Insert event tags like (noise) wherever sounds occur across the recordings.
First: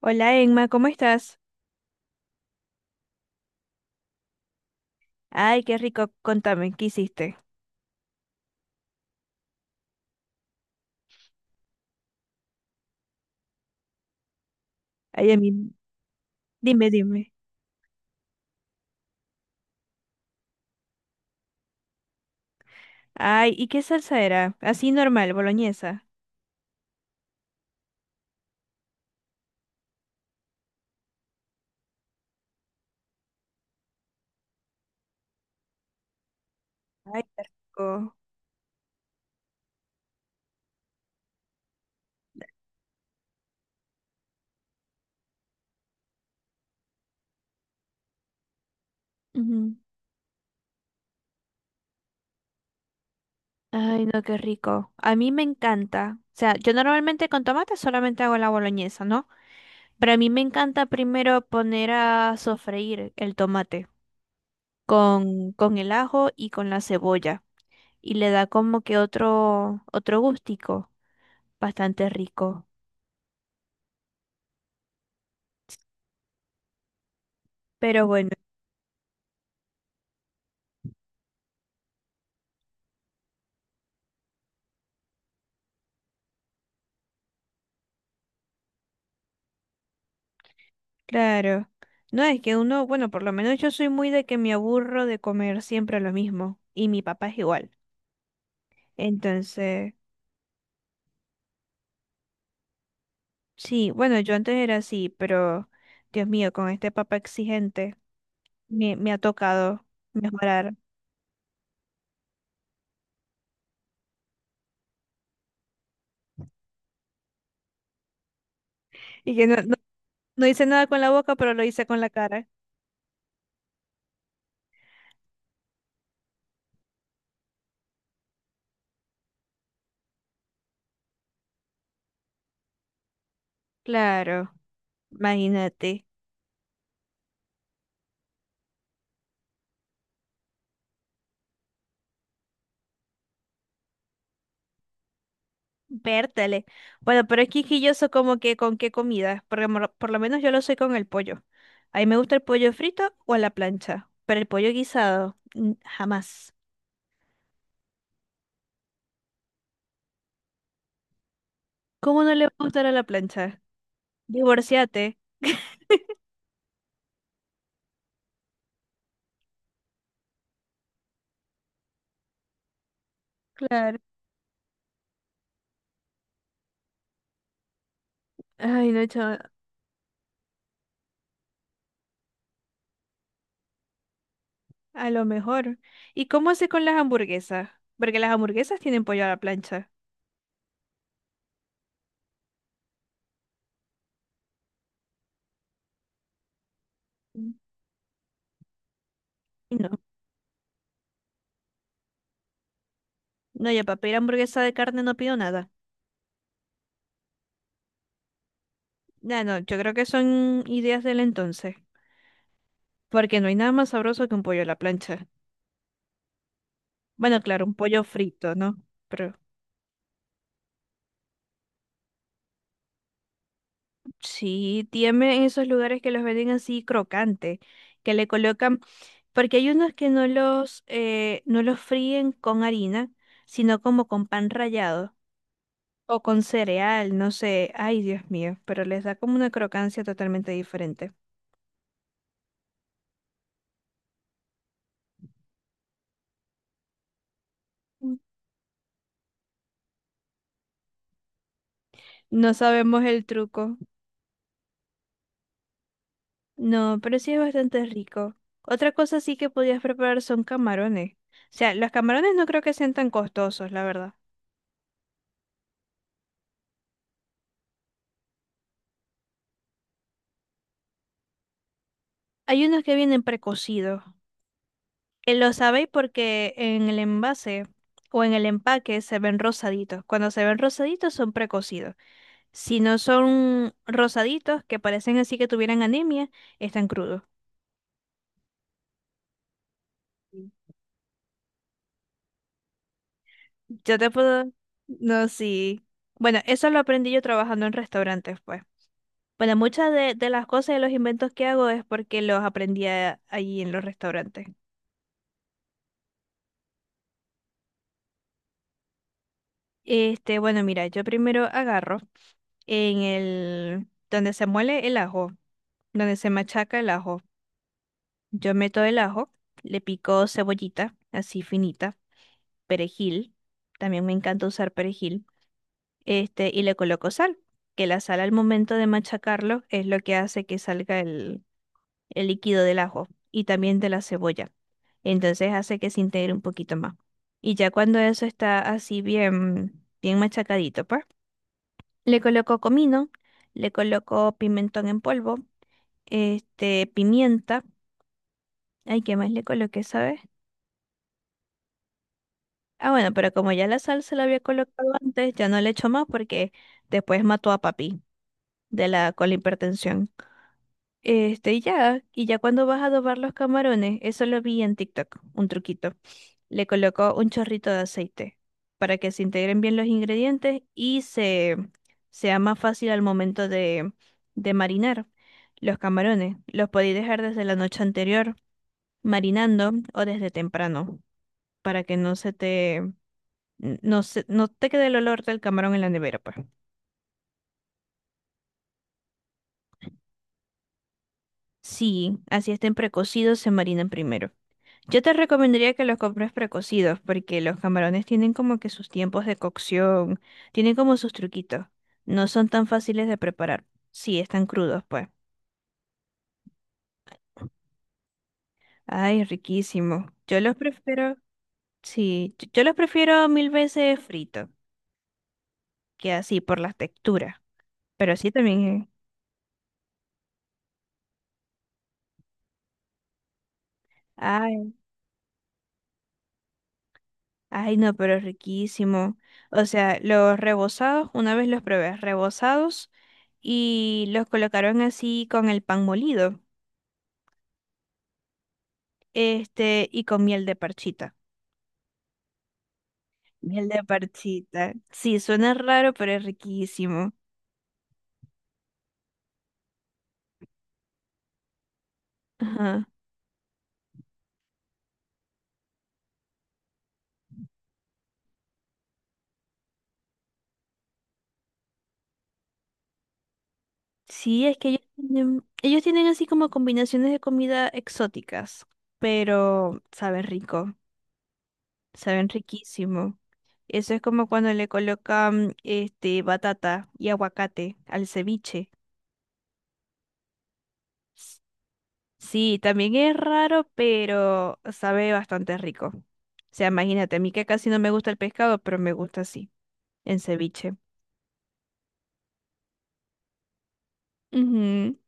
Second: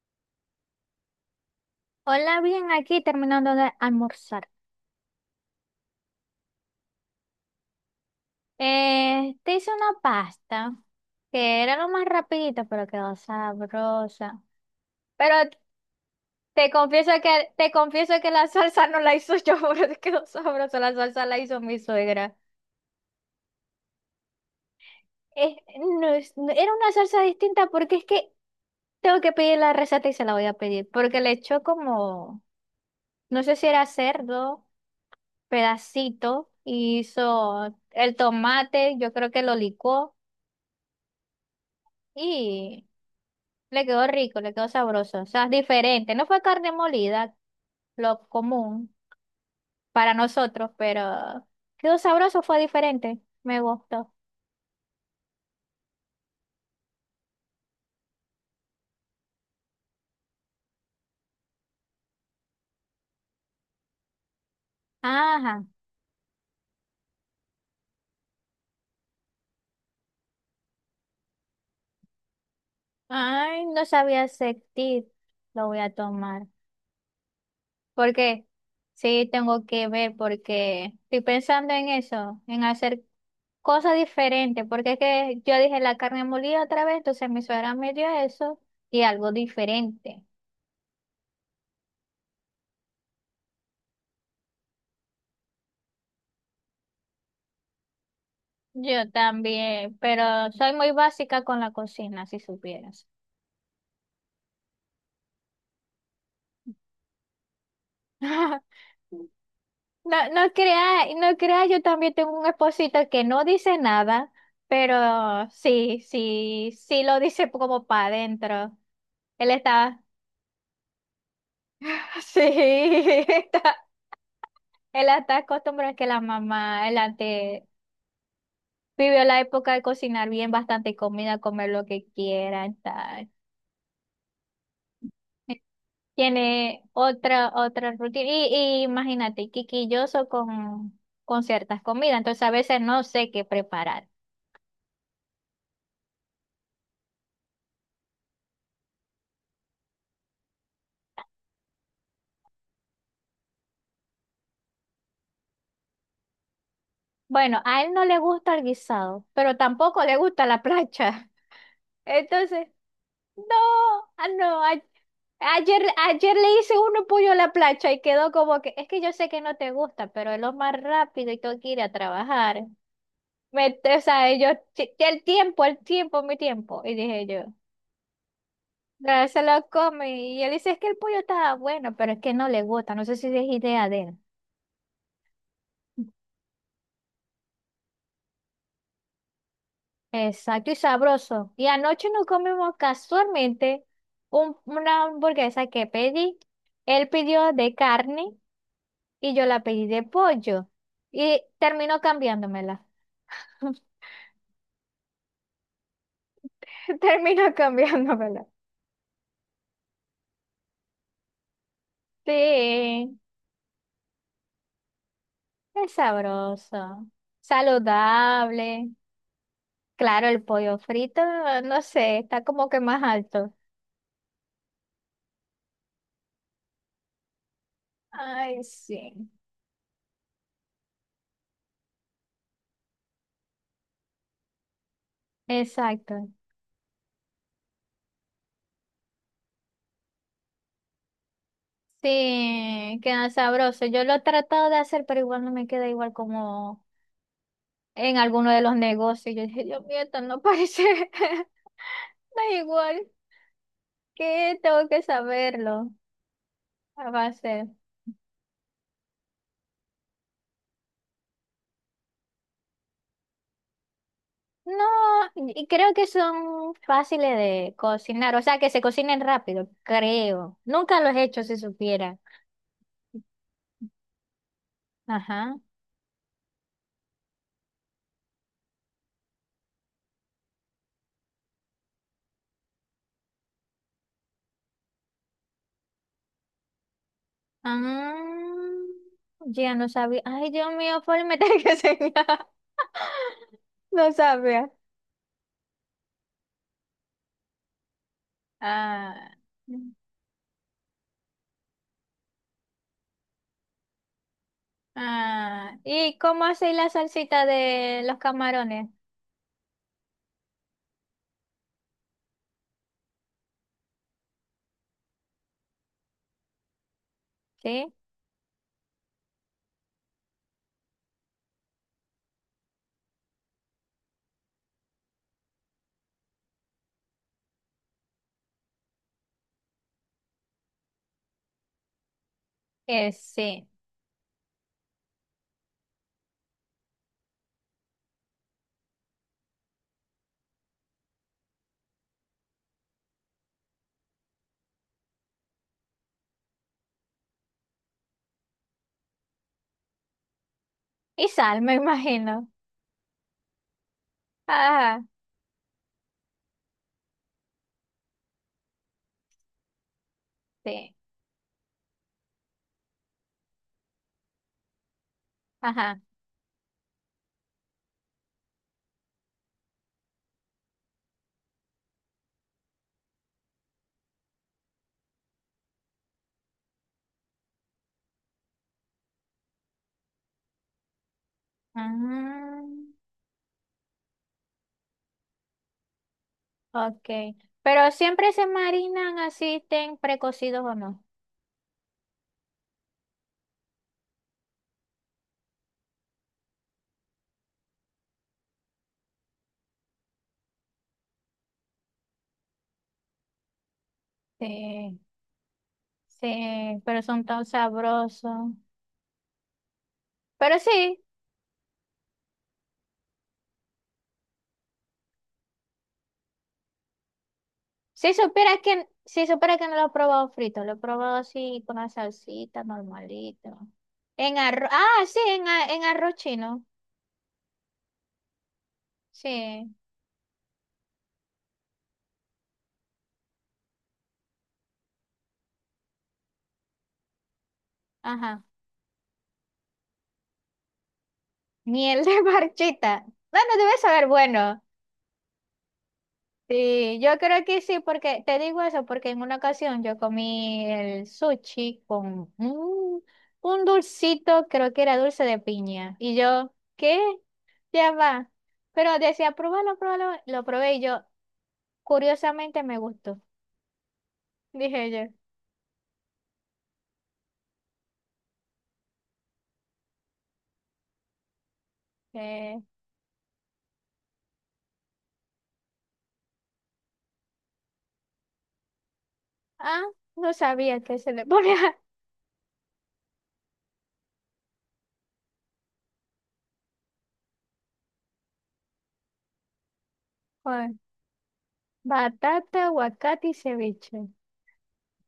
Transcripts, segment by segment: Hola Emma, ¿cómo estás? Hola, bien, aquí terminando de almorzar. Ay, qué rico, contame, ¿qué hiciste? Te hice una pasta que era lo más rapidito, pero quedó sabrosa. Ay, Pero a mí, te dime, confieso dime. que te confieso que la salsa no la hizo yo, (laughs) pero quedó sabrosa. La salsa la hizo mi suegra. Ay, ¿y qué salsa era? Así normal, Es- boloñesa. Era una salsa distinta porque es que tengo que pedir la receta y se la voy a pedir porque le echó como no sé si era cerdo, pedacito, y Ay, qué hizo rico. el tomate, yo creo que lo licuó y le quedó rico, le quedó sabroso. O sea, diferente. No fue carne molida, lo común Ujú. para nosotros, pero quedó sabroso, fue diferente. Me Ay, gustó. no, qué rico. A mí me encanta. O sea, yo normalmente con tomate solamente hago la boloñesa, ¿no? Pero a mí me encanta primero poner a sofreír el tomate con, Ajá. con el ajo y con la cebolla. Y le da como que otro, otro gustico bastante rico. Ay, no sabía sentir. Lo voy a tomar. Pero ¿Por bueno. qué? Sí, tengo que ver porque estoy pensando en eso, en hacer cosa diferente, porque es que yo dije la carne molida otra vez, entonces mi suegra me dio eso y algo diferente. Claro. No, es que uno, bueno, por lo menos yo soy muy de que me aburro de comer siempre lo mismo. Y mi papá es igual. Yo Entonces, también, pero soy muy básica con la cocina, si supieras. sí, bueno, yo antes era así, pero Dios mío, con este papá exigente (laughs) me ha tocado No, no mejorar. creas, no creas, yo también tengo un esposito que no dice nada, pero sí, sí, sí lo dice como para adentro. Y que Él no, no, está, no hice nada con la boca, pero lo hice con la (laughs) sí, cara. está, él está acostumbrado a que la mamá, él antes vivió la época de cocinar bien, bastante comida, comer lo que quieran, tal. Claro, imagínate. Tiene otra rutina. Y imagínate, quisquilloso con ciertas comidas. Entonces a veces no sé qué preparar. Vértale. Bueno, pero es quisquilloso como que con qué comida. Porque por lo menos yo lo soy con el pollo. A mí me gusta el pollo frito o a la plancha, pero el pollo guisado, mm, jamás. Bueno, a él no le gusta el guisado, pero tampoco le gusta la plancha. (laughs) ¿Cómo no le va a Entonces, gustar a la no, plancha? ah, no. Divorciate. Ayer, (laughs) ayer le hice uno pollo a la plancha y quedó como que, es que yo sé que no te gusta, pero es lo más rápido y tengo que ir a trabajar. Me, Claro. o sea, yo, El tiempo, el tiempo, mi tiempo." Y dije yo, Ay, no, "Ah, se chama, lo come." Y él dice, es que el pollo estaba bueno, pero es que no le gusta. No sé si es idea de él. a lo mejor. ¿Y cómo hace con las hamburguesas? Porque las hamburguesas tienen pollo a la plancha. Exacto, y sabroso. Y anoche nos comimos casualmente una hamburguesa que pedí. Él pidió Mm. de carne y yo la pedí No, de pollo. Y terminó cambiándomela. no, (laughs) yo para pedir hamburguesa de carne no pido nada. Terminó cambiándomela. No, no, yo creo que son ideas del entonces, Sí, porque no hay nada más sabroso que un pollo a la plancha. es sabroso, Bueno, claro, un pollo frito, ¿no? saludable. Pero Claro, el pollo frito, no sé, está como que más alto. sí, tiene esos lugares que los venden así crocante, que le Ay, colocan, sí. porque hay unos que no los, no los fríen con harina, sino como con pan rallado o Exacto. con cereal, no sé, ay Dios mío, pero les da como una crocancia totalmente diferente. Sí, queda sabroso. Yo lo he tratado de hacer, pero igual no me queda igual como Mm. en alguno de los negocios. Yo dije, Dios mío, esto no parece, (laughs) no No es sabemos igual. el truco, Que tengo que saberlo. no, ¿Qué va a pero sí es base? bastante rico. Otra cosa sí que podías preparar son camarones. O sea, los camarones no creo que sean tan costosos, la verdad. No, y creo que son fáciles de cocinar, o sea, que se cocinen rápido, creo. Nunca los he hecho, si supiera. Hay unos que vienen precocidos. Lo Ajá. sabéis porque en el envase o en el empaque se ven rosaditos. Cuando se ven rosaditos son precocidos. Si no son rosaditos, que parecen así que tuvieran anemia, están crudos. Ah, ya no sabía. Ay, Dios mío, por meter que señal. (laughs) Yo te No puedo... sabía. No, sí. Bueno, eso lo aprendí yo trabajando en restaurantes, pues. Ah, Bueno, muchas de las cosas y los inventos que hago es porque los aprendí allí en los restaurantes. ah. ¿Y cómo hacéis la salsita de los camarones? Este, bueno, mira, yo primero agarro en el... donde se muele el ajo, donde se machaca el ajo. ¿Sí? Yo meto el ajo, le pico cebollita, así finita, perejil, también me encanta usar perejil, este, y le coloco sal, que la sal al momento de machacarlo es lo que hace que salga el líquido del ajo y Sí. también de la cebolla. Entonces hace que se integre un poquito más. Y ya cuando eso está así bien, bien machacadito, pues, le coloco comino, le coloco pimentón en polvo, este, pimienta, ay, ¿qué más le coloqué, sabes? Y sal, me imagino. Ah, bueno, pero como ya la sal se la había colocado Ajá, antes, ya no le echo más porque después mató a papi de la con la hipertensión. sí. Este, y ya cuando vas a adobar los camarones, eso lo vi en TikTok, un truquito. Ajá. Le colocó un chorrito de aceite para que se integren bien los ingredientes y se sea más fácil al momento de marinar los camarones. Los podéis dejar desde la noche anterior marinando o desde temprano para que no se te Ah, no se, no te quede el olor del camarón en la nevera, pues. ok. Pero siempre se marinan así, estén precocidos o no. Sí, así estén precocidos, se marinan primero. Yo te recomendaría que los compres precocidos, porque los camarones tienen como que sus tiempos de cocción, tienen como sus truquitos. No son tan fáciles de preparar. Sí, están crudos, Sí, pues. sí, pero son tan sabrosos. Ay, riquísimo. Yo los Pero sí, prefiero, sí, yo los prefiero mil veces fritos, que así por las texturas. Si Pero sí supieras que, también, si supieras que no lo he probado frito, lo he probado así con la salsita normalito. En arroz, ay. ah, sí, en arroz chino. Ay, no, pero es riquísimo. O Sí, sea, los rebozados, una vez los probé, rebozados, y los colocaron así con el pan molido, ajá. este, y con miel de parchita. Miel de (laughs) marchita. Bueno, Miel debe de saber, bueno. parchita. Sí, suena raro, pero es Sí, riquísimo. yo creo que sí, porque te digo eso, porque en una ocasión yo comí el sushi con Ajá. Un dulcito, creo que era dulce de piña. Y yo, ¿qué? Ya va. Pero decía, pruébalo, pruébalo. Lo probé y yo, curiosamente, me gustó. Sí, es que Dije yo, ellos tienen así como combinaciones de comida exóticas, pero saben rico, saben eh, riquísimo. Eso es como cuando le colocan este batata y aguacate al ceviche. ah, no sabía que se le (laughs) ponía Sí, también es raro, pero sabe bastante rico. O sea, imagínate, a mí que casi no me gusta el pescado, pero me gusta así, en joder, ceviche. batata, aguacate y ceviche. Ujú.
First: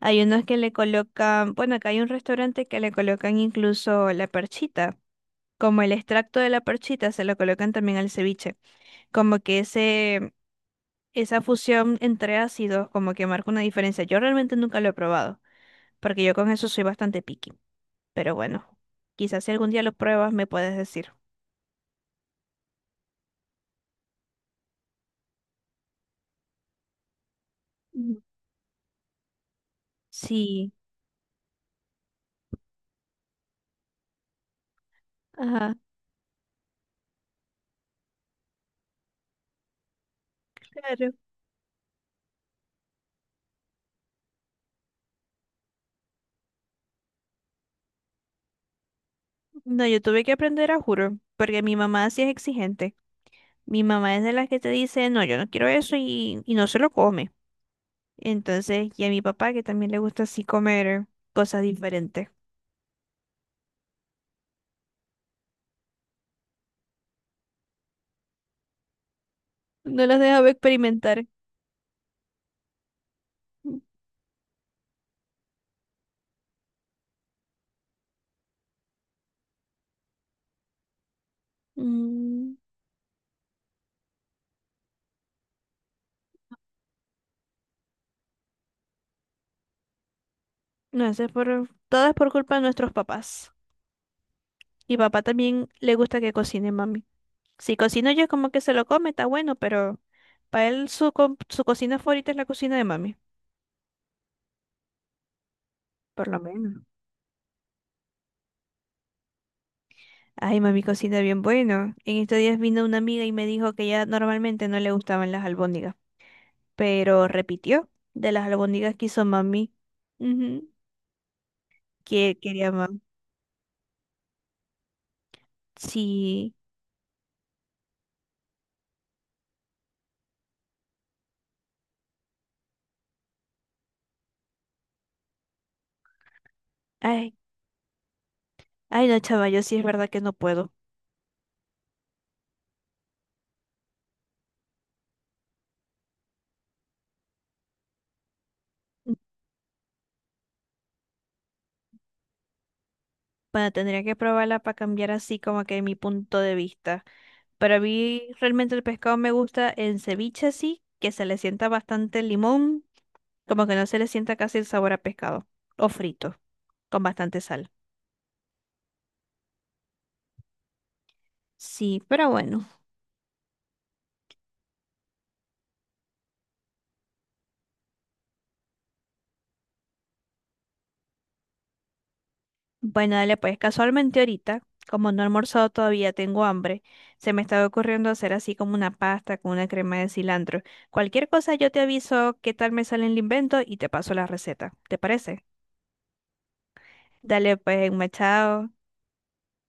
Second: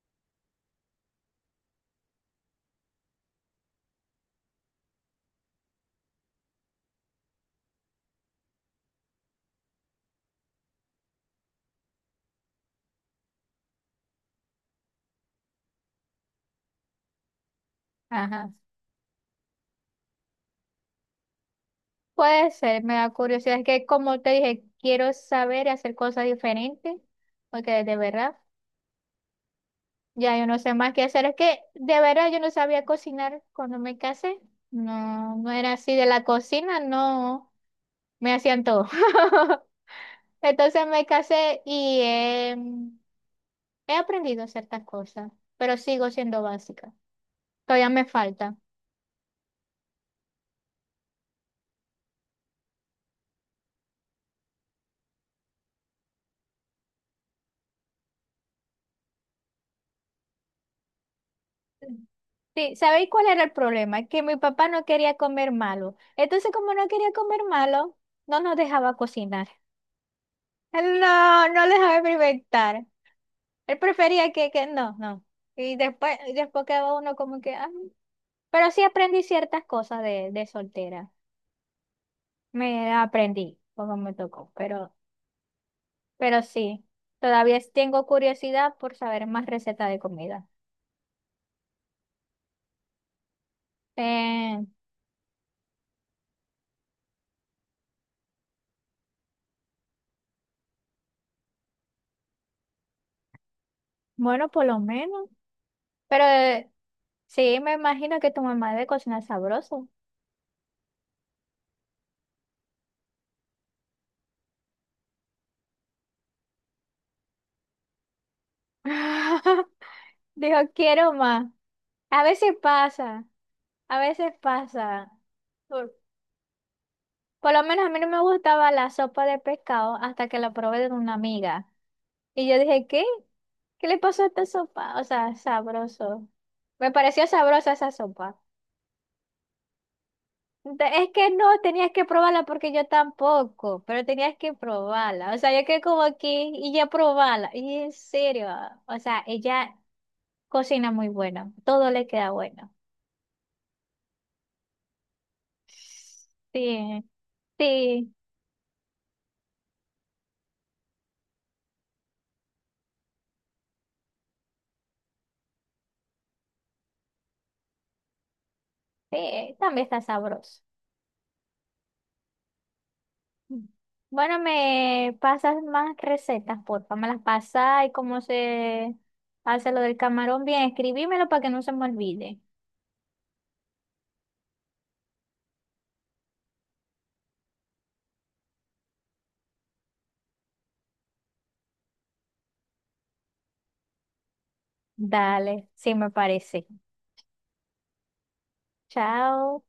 Hay unos que le colocan, bueno, acá hay un restaurante que le colocan incluso la perchita, como el extracto de la perchita se lo colocan también al ceviche, como que ese, esa fusión entre ácidos como que marca una diferencia. Yo realmente nunca lo he probado, porque yo con eso soy bastante picky, pero Ajá. bueno, quizás si algún día lo pruebas me puedes decir. Puede ser, me da curiosidad. Es que como te dije, quiero saber y hacer cosas diferentes, porque de Ujú. verdad, ya yo no Sí, sé más qué hacer. Es que de verdad yo no sabía cocinar cuando me casé. No, no era ajá, así de la cocina, no, me hacían todo. (laughs) Entonces me claro. casé y em, he aprendido ciertas cosas, pero sigo siendo básica. Todavía me falta. No, yo tuve que aprender a juro, porque mi mamá sí es exigente. Mi mamá es de las que te dice, no, yo no quiero eso y no se lo come. Entonces, y a mi papá que también le gusta así comer cosas diferentes. Sí, ¿sabéis cuál era el problema? Que mi papá no quería comer malo. Entonces, como no quería comer malo, no nos dejaba cocinar. No los dejaba Él experimentar. no, no le dejaba experimentar. Él prefería que no, no. Y después quedaba uno como que, ah. Pero sí aprendí ciertas cosas de soltera. Mm, Me aprendí, como me tocó. Pero sí, todavía tengo curiosidad por saber más recetas de comida. no, eso es por, todo es por culpa de nuestros papás. Eh, Y papá también le gusta que cocine mami. Si cocino yo como que se lo come, está bueno, pero para él su, su cocina favorita es la cocina de mami. bueno, por lo menos. Pero Por lo menos. sí, me imagino que tu mamá debe cocinar sabroso. Ay, mami cocina bien bueno. En estos días vino una amiga y me dijo que ya normalmente no le gustaban las albóndigas, pero repitió de las albóndigas que hizo mami. (laughs) Dijo, Ujú, quiero más. A que veces quería más. pasa, a veces pasa. Por, Sí. por lo menos a mí no me gustaba la sopa de pescado hasta que la probé de una amiga. Y yo dije, ¿qué? ¿Qué le pasó a esta sopa? O sea, sabroso. Me pareció Ay, sabrosa esa sopa. ay, no, chava, yo sí es verdad que no puedo. Es que no, tenías que probarla porque yo tampoco, pero tenías que probarla. O sea, yo quedé como aquí y ya probarla. Y en serio, o sea, ella cocina muy bueno, todo le queda bueno. Bueno, tendría que probarla para cambiar así como que mi punto de vista. Sí, Pero a sí, mí realmente el pescado me gusta en ceviche así, que se le sienta bastante limón, como que no se le sienta casi el sabor a pescado, o frito, con bastante sal. sí, también está sabroso. Sí, pero bueno. Bueno, me pasas más recetas, porfa, me las pasas y cómo se hace lo del camarón. Bien, escribímelo para que no se me olvide. Bueno, dale, pues casualmente ahorita, como no he almorzado todavía, tengo hambre. Se me estaba ocurriendo hacer así como una pasta con una crema de cilantro. Cualquier cosa yo te aviso qué tal me sale el invento y te paso la receta. ¿Te parece? Dale, sí me parece. Dale, pues, machado. Chao.